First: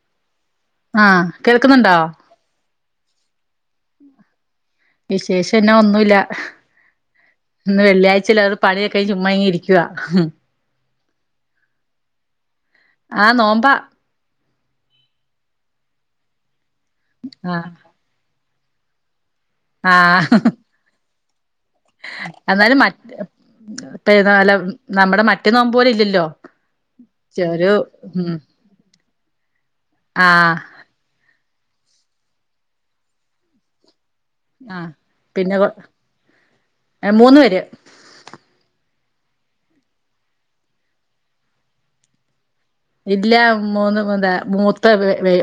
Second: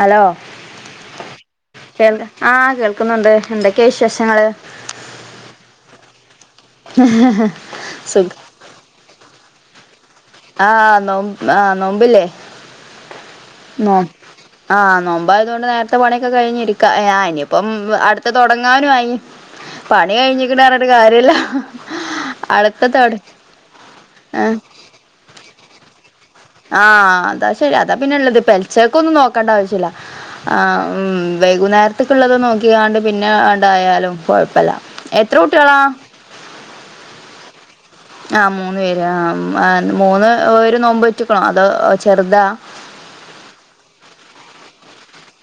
Hello ആഹ് കേൾക്കുന്നുണ്ടോ കേൾ ആ കേൾക്ക്ന്ന്ണ്ട് എന്തൊക്കേ വിശേഷങ്ങള് വിശേഷം എന്നാ ഒന്നുവില്ല ഇന്ന് സുഖ വെള്ളിയാഴ്ചല്ലേ അത്കൊണ്ട് പണിയൊക്കെ കഴിഞാ ചുമ്മാങ്ങനെ ഇരി ആ നോം ആ നോമ്പ് ല്ലേ ആഹ് നോമ്പാ നോ ആ നോമ്പായതുകൊണ്ട് നേരത്തെ പണിയൊക്കെ കഴിഞ്ഞിരിക്ക ഏ ആ ഇനിയിപ്പം ആഹ് അടുത്ത തൊടങ്ങാനു ആയി പണി ആഹ് കഴിഞ്ഞിക്ണർഞ്ട്ട് കാര്യല്ല എന്നാലും അടുത്ത തൊട മറ്റ് ആ നമ്മുടെ മറ്റേ നോമ്പ് പോലെ ഇല്ലല്ലോ ആ അതാ ഒരു ശരി അതാ പിന്നെ ഉം ഇള്ളത് പെലച്ചക്കകൊന്നും നോക്കണ്ട ആവശ്യല്ല ആഹ് ആ മ്മ് വൈകുന്നേരത്തേക്കുള്ളത് നോക്കികാണ്ട് പിന്നെ ആട്ടായാലും കൊഴപ്പല്ല ആഹ് എത്ര പിന്നെ കുട്ടികളാ മൂന്ന് പേര് ആ മൂന്ന് പേര് ആ മൂന്ന് പേര് നോമ്പോറ്റ്ക്കാണോ അതോ ചെറുതാ ഇല്ല മൂന്ന് എന്താ മൂത്ത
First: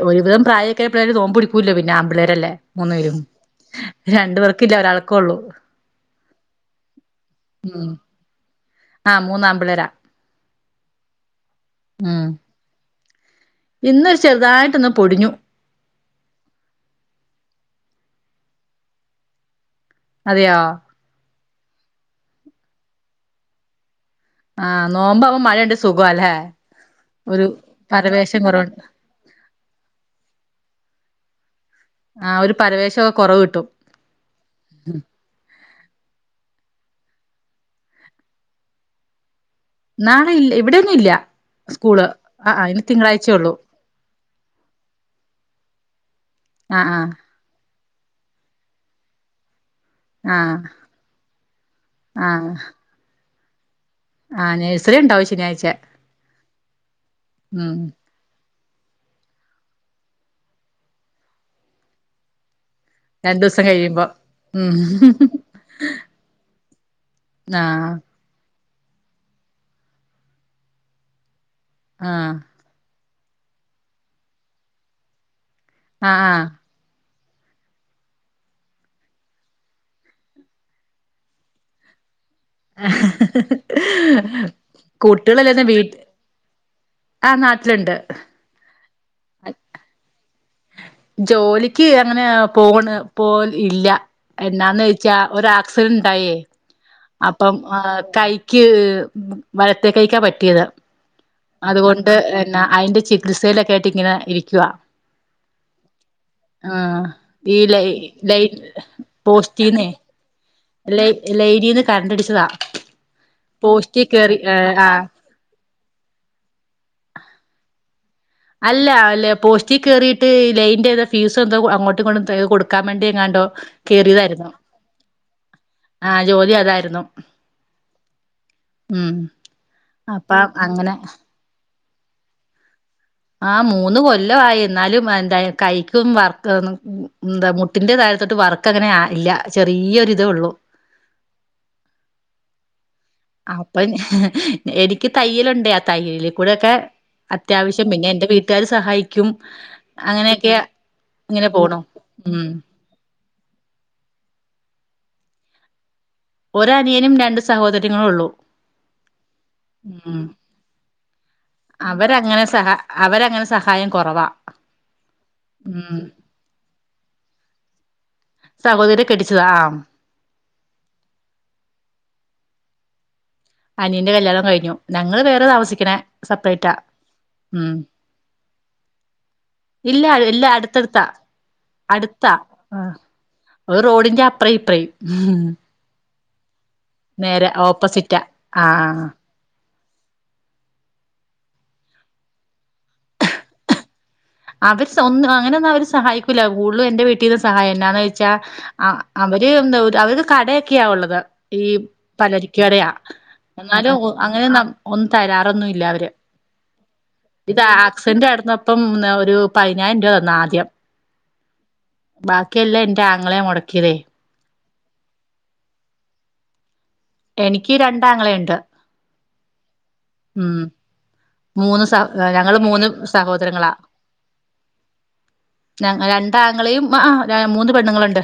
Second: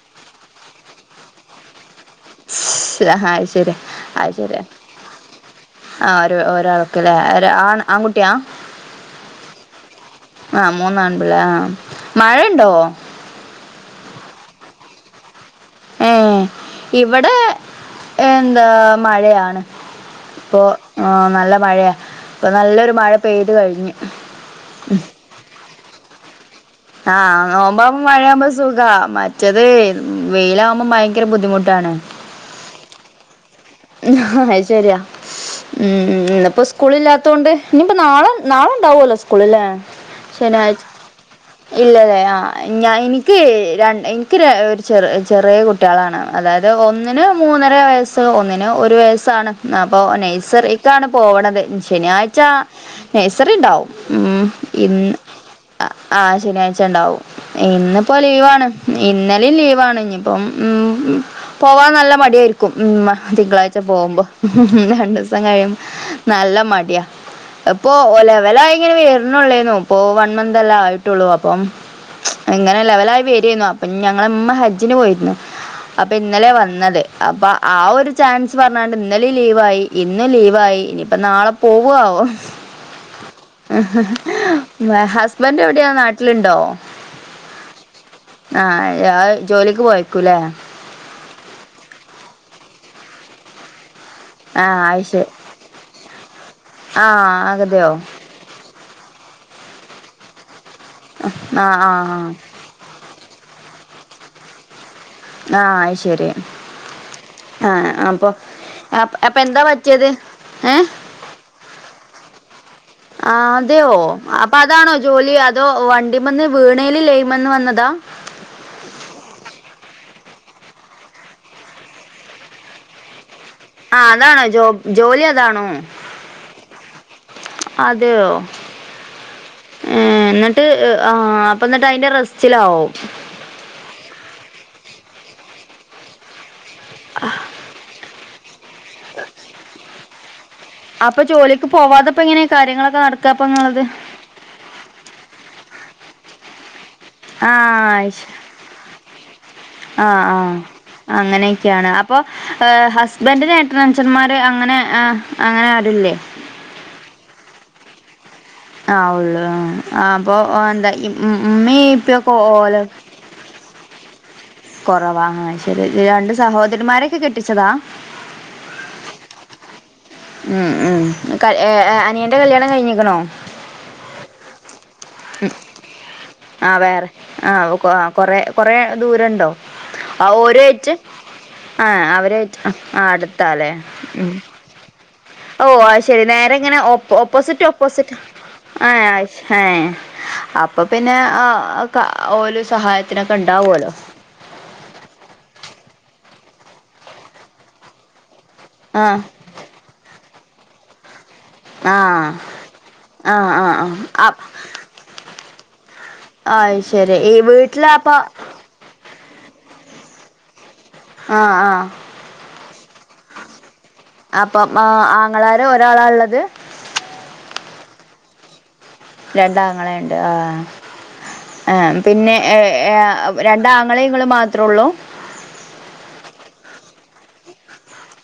ഒരുവിധം പ്രായൊക്കെ പിള്ളേര് തോമ്പി പിടിക്കൂല പിന്നെ പിള്ളേരല്ലേ മൂന്നു പേരും അത് ശരി അത് രണ്ടു ശരി പേർക്കില്ല ഒരാൾക്കൊള്ളൂ ആ ഒര് ഒരാൾക്ക് ലേ ആൺ ആൺകുട്ടിയാ ആഹ് മൂന്ന് ആമ്പിള്ളേരാ ആ മൂന്നാൺപിള്ളേ ആ ഉം മഴണ്ടോ ഇന്നൊരു ചെറുതായിട്ട് ഇന്ന് പൊടിഞ്ഞു ഏ ഇവിടെ എന്താ മഴയാണ് ഇപ്പൊ അതെയോ ആ നല്ല മഴയെ ഇപ്പൊ നല്ലൊരു മഴ പെയ്തു കഴിഞ്ഞു ആഹ് നോമ്പോ അവ മഴുണ്ട് സുഖംല്ലെ ആഹ് നോ്പോുമ്പോ മഴയാുമ്പോ കുറവുണ്ട് സുഖ മറ്റത് വെയിലാകുമ്പോ ഭയങ്കര ബുദ്ധിമുട്ട് ആ ഒരു പരവേശംൊക്കെ കുറവ് കിട്ടും അ ശരിയാ ഉംപ്പോ സ്കൂളില്ലാത്ത ത്തോണ്ട് ഇനിയിപ്പോ നാളെ നാളെ ഉണ്ടാവല്ലോ സ്കൂള അല്ലേ നാളെ ഇല്ല ശനിയാഴ്ച ഇവിടെയൊന്നും ഇല്ല സ്കൂള് ഇല്ലല്ലേ ആ ആഹ് ആഹ് ഇനി ഞ എനിക്ക് തിങ്കളാഴ്ചയള്ളൂ ര എനിക്ക് ഒരു ചെ ചെറിയ കുട്ടികളാണ് അതായത് ആഹ് ഒന്നിന് മൂന്നര വയസ്സ് ഒന്നിന് ഒരു വയസ്സാണ് അപ്പോൾ ആഹ് ആഹ് നഴ്സറിക്കാണ് പോവണത് ശനിയാഴ്ച ആഹ് നഴ്സറി ഉണ്ടാവും ഉം ആഹ് നഴ്സറി ഇന്ന് ഉണ്ടാവും ശനിയാഴ്ച ആ ശനിയാഴ്ച ഉണ്ടാവും ഉം ഇന്നിപ്പോ ലീവാണ് ഇന്നലെും ലീവാണ് ഇ ഇപ്പം ഉ പോവാൻ നല്ല മടിയായിരിക്കും ഉ രണ്ടു ദിവസം തിങ്കളാഴ്ച കഴിയുമ്പോ പോകുമ്പോ ഉം രണ്ടു ദിവസം കഴിയുമ്പോ നല്ല മഴ ആഹ് ഇപ്പൊ ലെവല ഇങ്ങനെ വറനള്ളേന്നോ ഇപ്പൊ വൺ മന്ത് എല്ലാം ആയിട്ടുള്ളൂ അപ്പം ആഹ് ഇങ്ങനെ ലെവലായി വരരുന്നു അപ്പൊ ഞങ്ങളമ്മ ഹജ്ജിന് പോയിരുന്നു അപ്പൊ ആഹ് ആഹ് ഇന്നലെ വന്നത് അപ്പൊ ആ ഒരു ചാൻസ് പറഞ്ഞാണ്ട് ഇന്നലെ ലീവായി ഇന്നും ലീവായി ഇനിയിപ്പോ നാളെ പോകുാവോ ഹസ്ബൻഡ് കുട്ടികളെല്ലാരും എവിടെയാ വീട്ട് നാട്ടിലുണ്ടോ ആഹ് നാട്ടിലുണ്ട് ആഹ ജോലിക്ക് പോയക്കൂലേ ജോലിക്ക് അങ്ങനെ പോണ് പോ ഇല്ല ആഹ് എന്നാന്ന് അത് ചോച്ചാ ശരി ഒ ആക്സിഡന്റ്ായേ അപ്പം ആഹ് അതെയോ കൈക്ക് വലത്തേ കഴിക്കാൻ പറ്റിയത് ആഹ് ആഹ് അതുകൊണ്ട് അതിന്റെ ച ബ്രിസലൊക്കെ ആയിട്ട് ഇങ്ങനെ ഇരിക്കുവ ആഹ ശരി ആഹ ഈ ലൈ ആഹ് അപ്പൊ ലൈ അപ്പൊ എന്താ പോസ്റ്റന്ന പറ്റിയത് ഏഹ് ല ലൈഡിന്ന് ക ആ അതെയോ കേറി അപ്പൊ അതാണോ ആഹ് ജോലി അതോ വണ്ടി വന്ന് വീണൽ ലയിമെന്ന് വന്നതാ ് ലൈൻന്റെറ താ ഫീസ എന്തോ അങ്ങോട്ടും കൊും കൊടുക്കാൻ വേണ്ടി എങ്ങാണ്ടോ ആഹ അതാണോ കേറിയതായിരുന്നു ജോ ജോലി അതാണോ ആഹ് ജോലി അതായിരുന്നു അതെയോ ഉം ഏ അപ്പം എന്നിട്ട് അങ്ങനെ ആ അ എന്നിട്ട് അതിന്റെ റെസ്റ്റിലാാവും ആ് മൂന്ന് കൊല്ലമായി എന്നാലും എന്താ കൈക്കും വർക്ക ഉ എന്താ മുട്ടിന്റെ താഴത്തോട്ട് വർക്ക അങ്ങനെ ഇല്ല ചെറിയൊരിതേ ഉള്ളൂ അപ്പൊ ജോലിക്ക് പോവാതെപ്പോ ഇങ്ങനെ കാര്യങ്ങളൊക്കെ നട അപ്പൊ എനിക്ക് തയ്യലുണ്ട ആ തയ്യല കൂടെൊക്കെ ആ അത്യാവശ്യം പിന്നെ അയ്ശ് എറെ വീട്ടുകാര് സഹായിക്കും ആ ആ അങ്ങനെയൊക്കെ അങ്ങനെയൊക്കെയാണ് അപ്പൊ ബറി നേട്ടനഞ്ച്ചന്മാർ അങ്ങനെ അങ്ങനെ ആരല്ലേ ഒ അനിയനും രണ്ട് സഹോദരയങ്ങള ഉള്ളൂ ആള്ളു ആ ഉം അപ്പൊ എന്താ ഉമ്മീ ഇപ്പൊ അവരങ്ങനെ സഹ ഓല അവരങ്ങനെ സഹായം കുറവാണ് കുറവാ ആഹ ശരി രണ്ട് സഹോദരിമാരൊക്കെ കെട്ടിച്ചതാ സഹോദരിയെ കട്ടിച്ചതാ ഉം ഉം അനിയന്റെ കല്യാണം കഴിഞ്ഞിക്കണോ അനിയന്റെ കല്യാണം കഴിഞ്ഞു ഞങ്ങള് വേറെ താമസിക്കണേ ആ സെപ്പറേറ്റാ വേറെ ആ കൊ ഉം കൊറെ കൊറെ ദൂരണ്ടോ ഇല്ല ആ ഇല്ല ഓരുവായിട്ട് അടുത്തടുത്താ ആ അടുത്താ അവരായിട്ട് ആ അടുത്താല്ലേ ഒരു റോഡിന്റെ ഉം അപ്രയും ഇപ്രയും ഓ അത് ശരി നേരെ ഇങ്ങനെ ഓപ്പോസിറ്റ് ഓപ്പോസിറ്റ് ആ ആഹ് ആഹ അപ്പൊ പിന്നെ ആ ഒരുഓ സഹായത്തിനൊക്കെ ഉണ്ടാവല്ലോ അവര് സൊന്തം അങ്ങനൊന്നും അവര് സഹായിക്കൂില്ല കൂടുതും എന്റെ വീട്ടീിൽ നിന്ന് സഹായം എന്താന്ന് ചോദച്ചാ ആ അവര് എന്താ അവര് കടയൊക്കെയാള്ളത് ഈ ആ പലരിക്കറയാ ആ ആ ആ എന്നാലും അ അങ്ങനെ ഒന്നും തരാറൊന്നുമല്ല അവര് അത് ശരി ഈ ഇത് വീട്ടിലപ്പ ആക്സിഡന്റ് ആയിടുന്നപ്പം ഒരു പതിനായിരം രൂപ തന്ന ആദ്യം ആഹ ആഹ ബാക്കിയല്ല എൻന്റെ ആങ്ങളെ മുടക്കിയതേ അപ്പം ആ ആങ്ങളാര് ഒരാളാ ഉള്ളത് എനിക്ക് രണ്ടാങ്ങളഉണ്ട് രണ്ടാങ്ങളെണ്ട് ആഹ ആ മൂന്ന് സ പിന്നെ ഞങ്ങള് മൂന്ന് സഹോദരങ്ങളാ രണ്ടാങ്ങളെങ്ങള്ൾ മാത്രേ ഉള്ളൂ ഞ രണ്ടാങ്ങളെയും ആ മൂന്ന് പെണ്ണുങ്ങളുണ്ട്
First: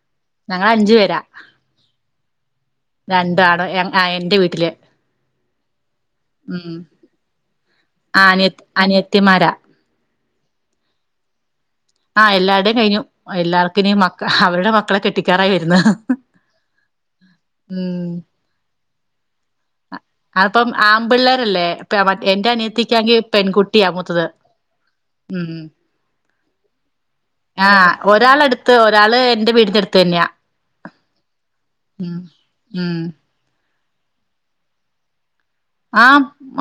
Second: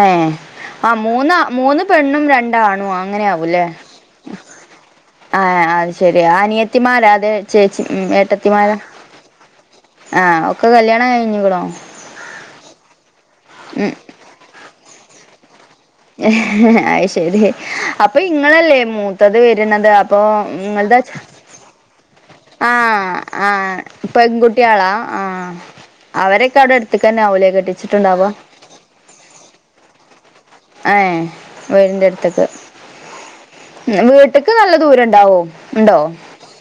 ഏ ഞങ്ങള് ആ അഞ്ചു പേരാ മൂന്ന മൂന്ന് പെണ്ണും രണ്ടാണു അങ്ങനെ ആാവൂല്ലേ ആ എറെ വീട്ടില് ആഹ് അത് ശരി ആ ഉം നിയിയത്തിമാരാ അതെ ചേച്ചി ഉ അനിയ ഏട്ടത്തിമാര അനിയത്തിമാരാ ആ ഒക്കെ കല്യാണം കഴിഞ്ഞ കടോ ആഹ എല്ലാരുടെേയും കഴിഞ്ഞു എല്ലാർക്കിന മ അവരുടെ മക്കളെ കെട്ടിക്കാറായി വരുന്ന അ ശരി ഉം അപ്പൊ ഇങ്ങളല്ലേ മൂത്തത് വരുന്നത് അപ്പൊ അപ്പം ആമ്പിള്ളേരല്ലേ എന്റെ എാ ആഹ അനിയത്തിക്കാങ്കി ആഹ പെൺകുട്ടിയാ ഇപ്പൊ മൂത്തത് പെൺകുട്ടി ആളാ ആഹ ഉം അവരൊക്കെ അവിടെ എടുത്തക്കന്നെ ആവല ആഹ് കെട്ടിച്ചിട്ടുണ്ടാവ ഒരാളടുത്ത് ഒരാള് എന്റെ വീടിന്റെ അടുത്ത് തന്നെയാ ആ വേടിന്റെ ഉം അടുത്തേക്ക് ഉം വീട്ടക്ക് നല്ല ദൂരം ഉണ്ടാവോ ഉണ്ടോ ആ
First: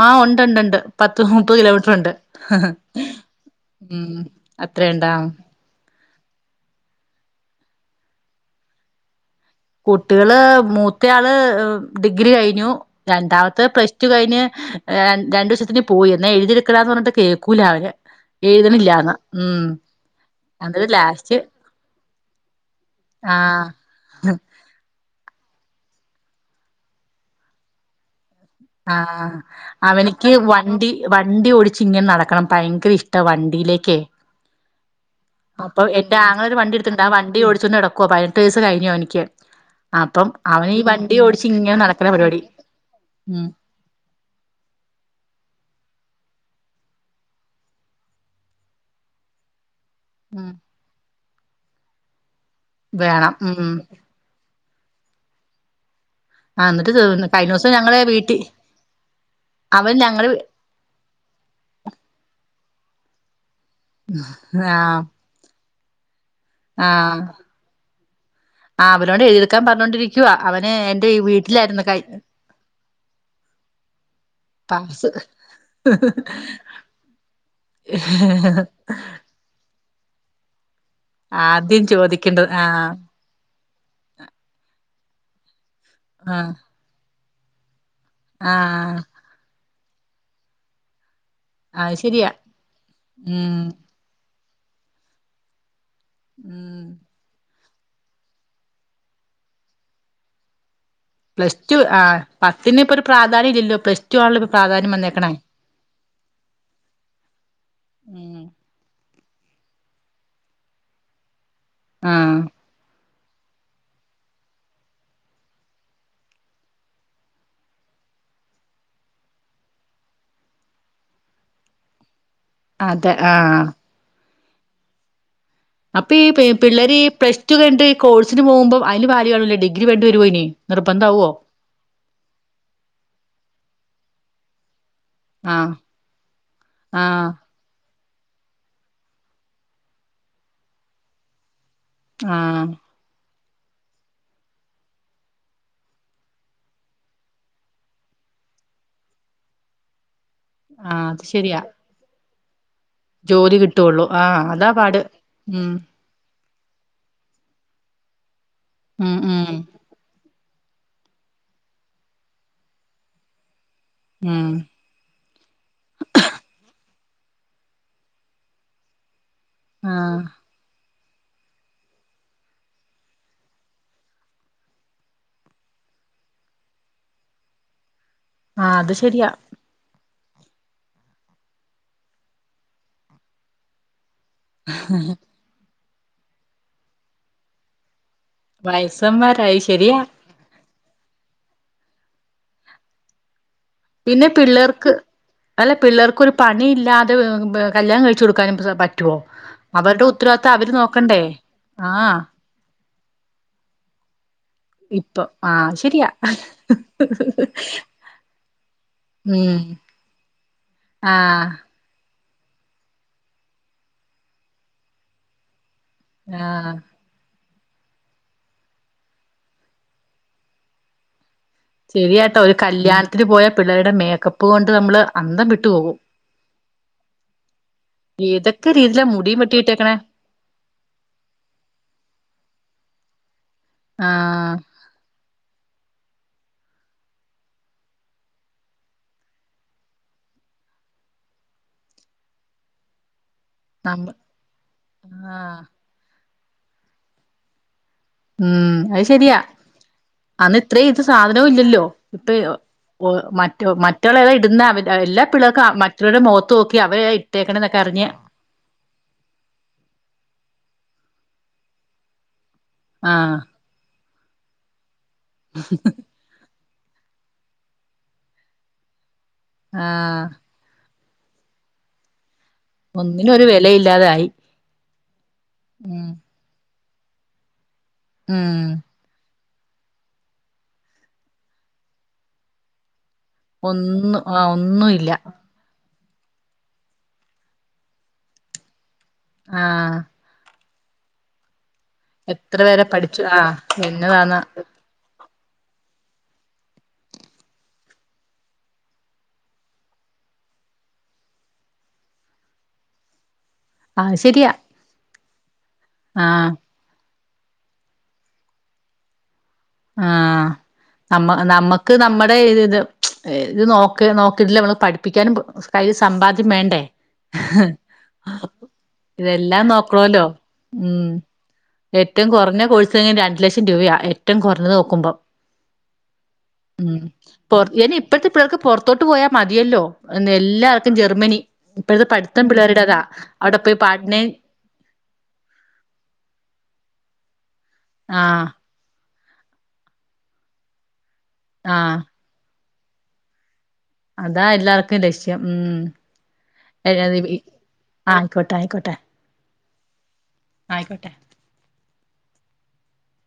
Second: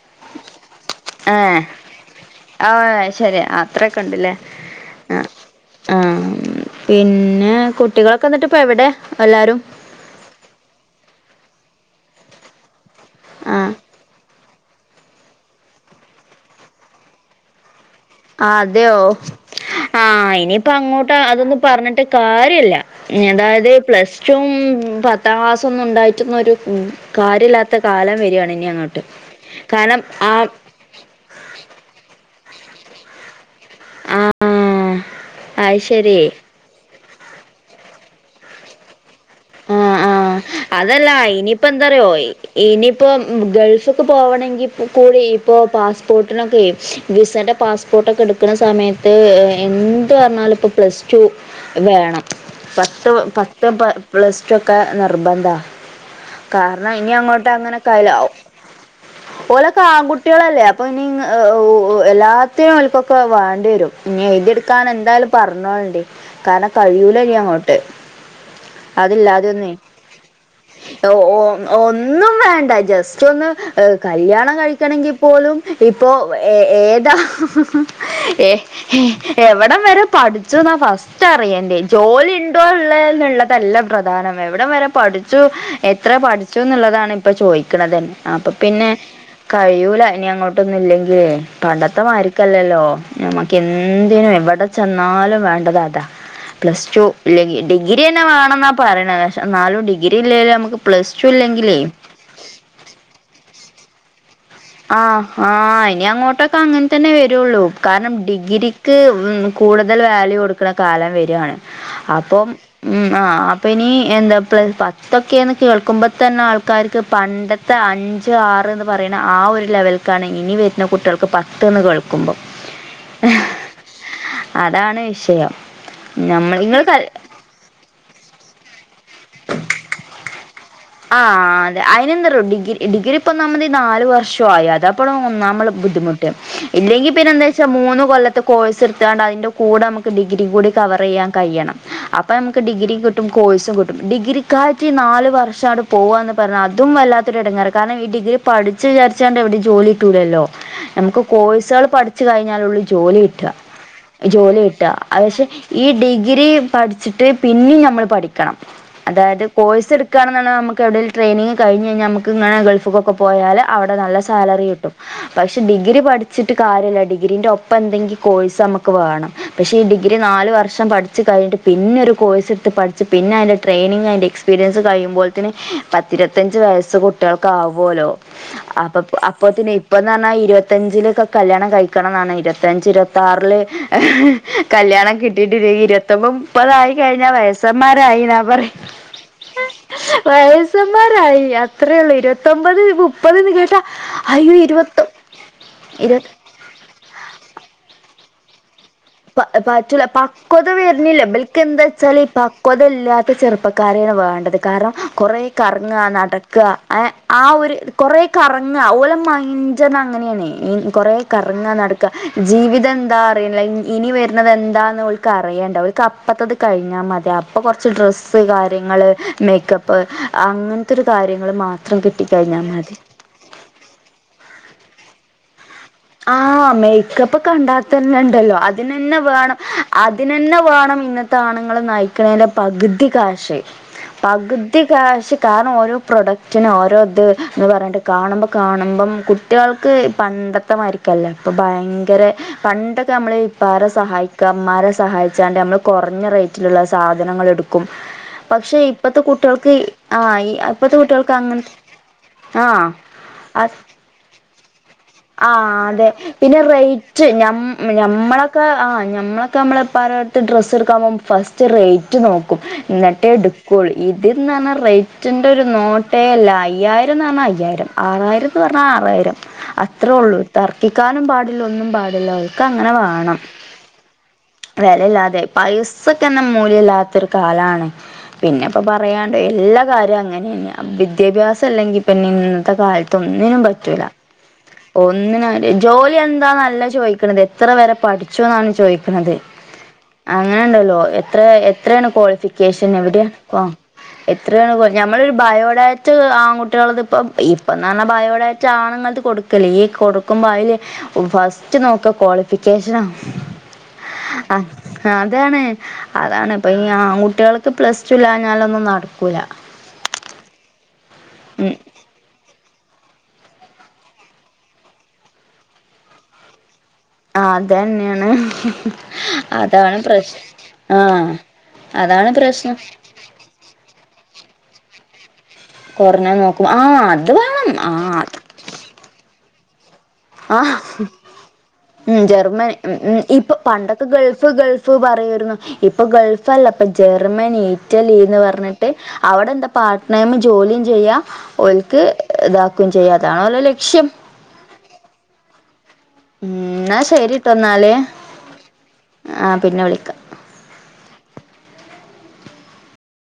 ആ ഉണ്ട ഉണ്ട് ഉണ്ട് പത്ത മുപ്പത് ഏഹ് കിലോമീറ്റർുണ്ട് ആഹ് ശരി ഉം അത്രേണ്ടാ ആ പിന്നെ കുട്ടികളൊക്കെ എന്നിട്ട് ഇപ്പ എവിടെ എല്ലാരും കുട്ടികള് മൂത്ത ആള് ഡിഗ്രി കഴിഞ്ഞു രണ്ടാമത്തെ ആഹ് പ്ലസ് ടു കഴിഞ്ഞ് രണ്ടുിവസത്തിന് പോയി എന്നാ എഴുതിയടുക്കണന്ന് പറഞ്ഞിട്ട് കേൾക്കൂല അവര് ആ അതെയോ എഴുതണില്ലാന്ന് ഉം ആ് ഇനിയിപ്പ എന്നിട്ട് അങ്ങോട്ട് ലാസ്റ്റ് അതൊന്നും പറഞ്ഞിട്ട് കാര്യല്ല ആഹ് അതായത് പ്ലസ് പത്താം ക്ലാസ്സ ഒന്നും ഉണ്ടായിട്ടുന്നൊ ഒരു കാര്യമില്ലാത്ത കാലം വരിയാണ് ആഹ അവനിക്ക് വണ്ടി വണ്ടി ഓടിച്ച് ഇങ്ങനെ നടക്കണം ഭയങ്കര ഇഷ്ട വണ്ടി യിലേ ആഹ് അത് അപ്പൊ എ ശരി ആങ്ങള ഒരു വണ്ടി എടു ണ്ട വണ്ടി ടിച്ചൊന്ന് എടക്കുവോ പതിനെട്ട ദിവസസ് കഴിഞ്ഞോ എനിക്ക് ആഹ ആഹ അതല്ല ഓടിച്ച് ഇനിയിപ്പോ ഇങ്ങനെ എന്താ നടക്കണ പറയോ പരിപാടി ഇനിയിപ്പോ ഉം ഗൾഫ ഒക്കെ പോകണമെങ്കിൽ കൂടി ഇപ്പോ പാസ്പോർട്ടിനൊക്കെ വിസന്റെ പാസ്പോർട്ടൊക്കെ എടുക്കുന്ന സമയത്ത് എന്ത് ഉം പറഞ്ഞാല ഇപ്പ പ്ലസ് ടു വേണം പത്ത് വേണം പത്ത് ഉം പ്ലസ് ഒക്കെ നിർബന്ധാ ആഹ് കാരണം എന്നിട്ട് ഇനി അങ്ങോട്ട് കഴിഞ്ഞ ദിവസം അങ്ങനെ ഞങ്ങളെ കലും വീട്ടി ഓലെ കാ അവൻ ഞങ്ങള് ആൺകുട്ടികളല്ലേ അപ്പൊ ഇനി എല്ലാത്തിും ൊക്കെ വേണ്ടി വരും ഇനി എഴുതിെടുക്കാൻ ആഹ് എന്തായാലും പറഞ്ഞോ കാരണം ആഹ് കഴിയൂലഞ്ഞി അങ്ങോട്ട് ആഹ് അവനോട് അതില്ലാ എഴുതിയെടുക്കാൻ അതൊന്നേ പറഞ്ഞോണ്ടിരിക്കുവാ അവന് എന്റെ ഈ വീട്ടിലായിരുന്നു കൈ ഒന്നും വേണ്ട ജസ്റ്റ് ഒന്ന് ഏ കല്യാണം പാസ് കഴിക്കണമെങ്കിൽ പോലും ഇപ്പോ ഏ ഏതാ ഏ എവിടം വരെ പഠിച്ചു എന്ന ഫസ്റ്റ് അറിയന്റെേ ആദ്യം ജോലി ചോദിക്കേണ്ടത് ഉണ്ടോ ആഹ് ഉള്ളുള്ള പ്രധാനം എവിടം വരെ പഠിച്ചു എത്ര ആഹ് പഠിച്ചു എന്നുള്ളതാണ് ഇപ്പ ചോദിക്കുന്നത് ന്നെ അപ്പൊ പിന്നെ ആഹ് കഴൂല ഇനി അങ്ങോട്ടൊന്നും ഇല്ലെങ്കില് അത് പണ്ടത്തെ ശരിയാ മാരിക്കല്ലല്ലോ ഉം നമ്മക്ക് എന്തിനും എവിടെ ചെന്നാലും വേണ്ടതാ അതാ ഉം പ്ലസ് ടു ഡിഗ്രി തന്നെ വേണംെന്നാ പറയണ പക്ഷ നാലും ഡിഗ്രി ഇല്ലെലും നമുക്ക് പ്ലസ് ടു ഇല്ലെങ്കിലേ പ്ലസ്ടു ആ പത്തിന് ഇപ്പൊ ഒരു പ്രാധാന്യം ഇല്ലോ പ്ലസ്ടു ആണ ആഹ് ആഹ് ഇനി അങ്ങോട്ടൊക്കെ അങ്ങനെ തന്നെ വെരോള്ളൂ കാരണം ഉം ഡിഗ്രിക്ക് മ് കൂട്തൽ വാല്യൂ കൊട്ക്ക്ണ കാലം വെരാണ് ആഹ് അപ്പം മ് ആഹ് അപ്പ ഇനി എന്താ പ്ള് പത്തൊക്കേന്ന് കേൾക്കുമ്പതന്നെ ആൾക്കാര്ക്ക് പണ്ടത്തെ അഞ്ച് അഞ്ച്, ആറ്ന്ന് പറയ്ണ ആ ഒര് ലെവൽക്കാണ് ഇനി വര്ണ കുട്ട്യാൾക്ക് പത്ത്ന്ന് കേൾ അതെ ആഹ് അതാണ് വിഷയം അപ്പേ ഈ പേ നമ്മൾ ഇങ്ങള് പിള്ളേര് കൽ പ്ലസ് റ്റു കയിഞ്ഞ്ട്ട് കോഴ്സിന് പോകുഭം അതിന് പായണില്ലേ ഡിഗ്രി പണ്ട് പോയിണത് ആഹ് അതെ അയിനെന്താറോ ഡിഗ്രി ഡിഗ്രി ഇപ്പൊന്നാമതീ നാല് വർഷായി അതാ ള്ളെ ഒന്നാമ്മള്ളെ ആഹ് ബുദ്ധിമുട്ട് ആഹ് ഇല്ലെങ്കിപിന്നെന്താച്ചാ മൂന്ന കൊല്ലത്തെ കോഴ്സ്ട്ത്ത്ങ്ങാണ്ട് അയിൻ്റെ കൂടെ മ്മക്ക് ഡിഗ്രി കൂടി കവറീയ്യാൻ കയ്യണം. അപ്പ ഞമ്മക്ക് ആഹ് ഡിഗ്രീം ക്ട്ടും കോഴ്സും ക്ട്ടും ഡിഗ്രിക്കായ്റ്റീ ഈ നാല് വർ ഷങ്ങട്ട് പോവാന്ന് പറഞ്ഞാ അതും വല്ലാതൊര് എടങ്ങേറ്. കാരണം ഈ ഡിഗ്രി പഠിച്ചു വിചാരിച്ച്ങ്ങാട്ട് എവടീം ജോലിക്ട്ടൂലല്ല ആഹ് നമ്മക്ക് അത് ശരിയാ കോഴ്സാള് പഠിച്ച് കഴിഞ്ഞാലൊള്ളി ജോലി ക്ട്ടാ. കിട്ടുള്ളൂ ആഹ് ജോലി അതാ ക്ട്ടാ. പാട് അ പഷെ ഉം ഈ ഡിഗ്രീം പഠിച്ച്ട്ട് പിന്നീം ഞമ്മള് പഠിക്കണം. ഉം അതായത് ഉം കോഴ്സ് എട് ക്കണം ഞമ്മക്ക് എവടേലും ട്രെനിങ് കഴഞ്കയിഞാ ഞമ്മക്ക് ങ്ങനെ ഗൾഫ് ക്കൊക്കെ പോയാൽ അവടെ നല്ല ഉം സാലറി കിട്ടും. പക്ഷെ ഡിഗ്രി പഠിച്ചിട്ട് കാര്യല്ല ഡി ഗ്രീന്റെ ഒപ്പന്തെങ്കിലും കോഴ്സ് നമ്മക്ക് വാണം. പക്ഷെ ഈ ഡിഗ്രി ആഹ് നാല് വർഷം പഠി ച്ച് കഴിഞ്ഞിട്ട് പിന്നെ ഒരു കോഴ്സ്ട്ത്ത് പഠിച്ച് പിന്നയ്ന്റെ ട്രെയിനിങ് അയ്ന്റെ എക്സ്പീരിയൻസ് കഴിയുമ്പോഴത്തിന് പത്തിരുവത്തഅഞ്ചുവയസ്സ് കുട്ടികൾക്ക് ആവോല്ലോ ആഹ് അത് അപ്പപ് ശരിയാ അപ്പത്തിന് ഇപ്പട്ത് പറഞ്ഞാൽ ഇരുപത്തിഞ്ചിലൊക്കെ കല്യാണം കഴിക്കണന്നാണ് ഇരുപത്തിഞ്ച് ഇരുപത്താർല് കല്യാണം കിട്ടിട്ടില്ലങ്കി ഇരുപതൊമ്പത് മുപ്പതായി കഴിഞ്ഞാ വയസ്സമ്മാ രായീന്നാ പറയ് അയ് ശെരിയാ മാരായി അത്രേള്ളൂ ഇരുപത്തൊമ്പത് മുപ്പത് കേട്ടാൽ പിന്നെ അയ്യോ പിള്ളേർക്ക് ഇരുപത്തൊ അല്ല ഇരുപത് പിള്ളേർക്കൊരു പണി ഇല്ലാതെ വ് എ കല്യാണം കയി ച്ചൊട്ക്കാനും സോ പറ്റ് പ പറ്റില്ല പക്വത നോക്കണ്ടേ വര്ന്നില്ല ആഹ് ബൽക്കെന്താച്ചാല് പക്വതൽ ല്ലാത്ത ചെറുപ്പക്കാരെണ് വേണ്ടത്. കാരണം ഇപ്പൊ കൊറേ ആഹ് കറങ്ങാ ശരിയാ നടക്കാ എ ആ ഒര് കൊറേ കറങ്ങാ ഓലം വാങ്ങി ഉം ഞ്ചതങ്ങനേണ് കൊറേ ആഹ് കറങ്ങാ നടക്കാ ജീവിതം എന്താ അറീണില. ഇനി വെര്ണതെന്താന്ന് ഓൾക്കറിയണ്ടാ കപ്പത്തത് ആഹ് കഴിഞ്ഞാൽ മതി. അപ് ഇപ്പ കൊർച്ച് ഡ്രസ്സ് കാര്യങ്ങള് മേക്കപ്പ് അങ്ങനത്തെര് കാര്യങ്ങ ശെരിയായിട്ടോ ഒര് കല്യാണത്തിന് പോയ പിള്ളേര്ടെ മേക്കപ്പ് കൊണ്ട് നമ്മള് അന്തം വിട്ടു പോകും ആഹ് മേയ്ക്കപ്പ് കണ്ടാത്തന്നെണ്ടല്ലോ ഏതൊക്കെ രീതിയിലാ അതിനെന്നെ മുടിയും വേണം വെട്ടിയിട്ടേക്കണേ അതിനെന്നെ വേണം ഇന്നത്തെ ആണുങ്ങള് നയ്ക്കെണേന്റെ പക്തി കാശ് ആഹ് പക്തി കാശ് കാ ഓരോ പ്രോഡക്റ്റ്ന് ഓരോത് ന്ന് പറഞ്ഞിട്ട് കാണുമ്പോ കാണുമ്പം കുട്ട്യാൾക്ക് പണ്ടത്തെ മാരിക്കല്ല അപ്പ ഭയങ്കര പണ്ടൊക്കമ്മള് ഇപ്പാരെ നമ്മ സഹായിക്കാ ഇമ്മാരെ സഹായിച്ചാണ്ട് ആഹ് ഞമ്മള് കുറഞ്ഞ റേയ്റ്റില്ള്ള സാധനങ്ങൾ എട്ക്കും. ഉം പക്ഷെ അത് ഇപ്പത്തെ ശരിയാ കുട്ട്യാൾക്ക് ആഹ് യി അന്ന് ഇത്രയും ഇപ്പത്തെ ഇത് കുട്ട്യാൾക്കങ്ങനെ ആഹ് മറ്റു മറ്റുള്ളര്ഇട്ന്നാ ആഹ് അതെ പിന്നെ അവരാ റേറ്റ് ഞ്ഞം ഇട്ടേക്കണന്നൊക്കെ അറിഞ്ഞ് ഞമ്മളക്ക ആഹ് ഞമ്മളക്ക ഞമ്മളെപ്പാരെ ത്ത് ഡ്രസ് എടുക്കാ ഫസ്റ്റ് റേറ്റ് നോക്കും ന്ന്ട്ടേ ആഹ് എട്ക്കുള്ളൂ. ഇതിന്ന് പർഞ്ഞാ റേറ്റ് അയ്റ്റൻ്റെ ഒര് നോട്ടേല്ല. അയ്യായിരം ന്നറഞ്ഞാ അയ്യായിരം. ആറായിരംന്ന് പറഞ്ഞാ ആറായിരം. ആഹ് അത്രേള്ളൂ തർക്കിക്കാനും പാടില്ല. ഒന്നും പാടില്ല. ഓൽക്കങ്ങനെ ഒന്നിനും വാണം. ഒരു വിലയില്ലാതായി വെലല്ലാതായി ഉം പൈസക്കെന്നെ മൂല്യല്ലാത്തൊര് കാലാണ്. ഉം പിന്നപ്പോപറയാ എല്ലാ കാര്യവും അങ്ങനെ തന്നെയ വിദ്യാഭ്യാസം അല്ലെങ്കിൽ പിന്നെ ഇന്നത്തെ കാലത്ത് തൊന്നിനും പറ്റൂല ഒന്നും ആഹ് ഒന്നുമില്ല ഒന്നിനൊര് ജോലി എന്താന്നല്ല ചോദിക്കണത് എത്ര വരെ പഠിച്ചു എന്നാണ് ചോദിക്കുന്നത് ആഹ് [unintelligible] അങ്ങനെ ഉണ്ടല്ലോ എത്ര [unintelligible] എത്രാണ് എത്ര പേരെ ക്വാളിഫിക്കേഷൻ പഠിച്ചു എവിടെയ ആഹ് എന്നതാന്ന് എത്രയാണ് നമ്മളരു ബയോഡാറ്റ് ആൺകുട്ടികൾത് ഇപ്പ ഇപ്പ എന്ന് പറഞ്ഞാൽ ബയോഡാറ്റ് ആണുങ്ങൾ കൊടുക്ക ലീ കൊടുക്കുമ്പോ അയ്ൽ ഫസ്റ്റ് നോക്ക ക്വാളിഫിക്കേഷനാ ആഹ ശരിയാ ആഹ് അതാണ് അതാണ് ആഹ് ഇപ്പൊ ഈ ആൺകുട്ടികൾക്ക് പ്ലസ് ടു ഇല്ലഞ്ഞാലൊന്നും നടക്കൂല ആഹ് ഉം ഏ ഇത് നോക്ക് നോക്കിട്ടില്ല നമ്മൾ പഠിപ്പിക്കാനും കയ്ൽ സമ്പാദ്യം വേണ്ടേ ആ അത തന്നെയാണ് ഇതെല്ലാം അതാണ് നോക്കണോല്ലോ പ്രശ് ഉം ആഹ ഏറ്റവും കുറഞ്ഞ കോഴ്സ് രണ്ടു ലക്ഷം രൂപയാ ഏറ്റവും കുറഞ്ഞ നോക്കുമ്പം കൊറഞ്ഞ നോക്കും ആഹ് അത് ഉംറ വേണം ഇനി ആഹ് ഇപ്പഴത്തെ അത് ഇപ്പേർക്ക് പുൊറത്തോട്ട് പോയാൽ മതിയല്ലോ ആഹ് എല്ലാർക്കും ജർമ്മനി ഇപ്പോഴത്തെ ഉം പഠിത്തം ജർമ്മനി പിള്ളേരുട ഉം അതാ അവിടെ പോയി പാടിന പറയരുന്നു ഇപ്പൊ ഗൾഫല്ല ഇപ്പൊ ജർമ്മനി റ്റ ലീന്ന് ആഹ് പറഞ്ഞിട്ട് അവിടെ എന്താ പാർട്ട്നൈും ജോലിയും ചെയ്യാ ആഹ് ഒക്ക് ഇത ചെയ്യാതണോല്ലോല്ലേ അതാ എല്ലാർക്കും ലക്ഷ്യം ഉം ഉം എന്നാ ശരിട്ടോ [unintelligible] എന്നാല് ആ ആയിക്കോട്ടെ ആയിക്കോട്ടെ ആ പിന്നെ വിളിക്കാം ആയിക്കോട്ടെ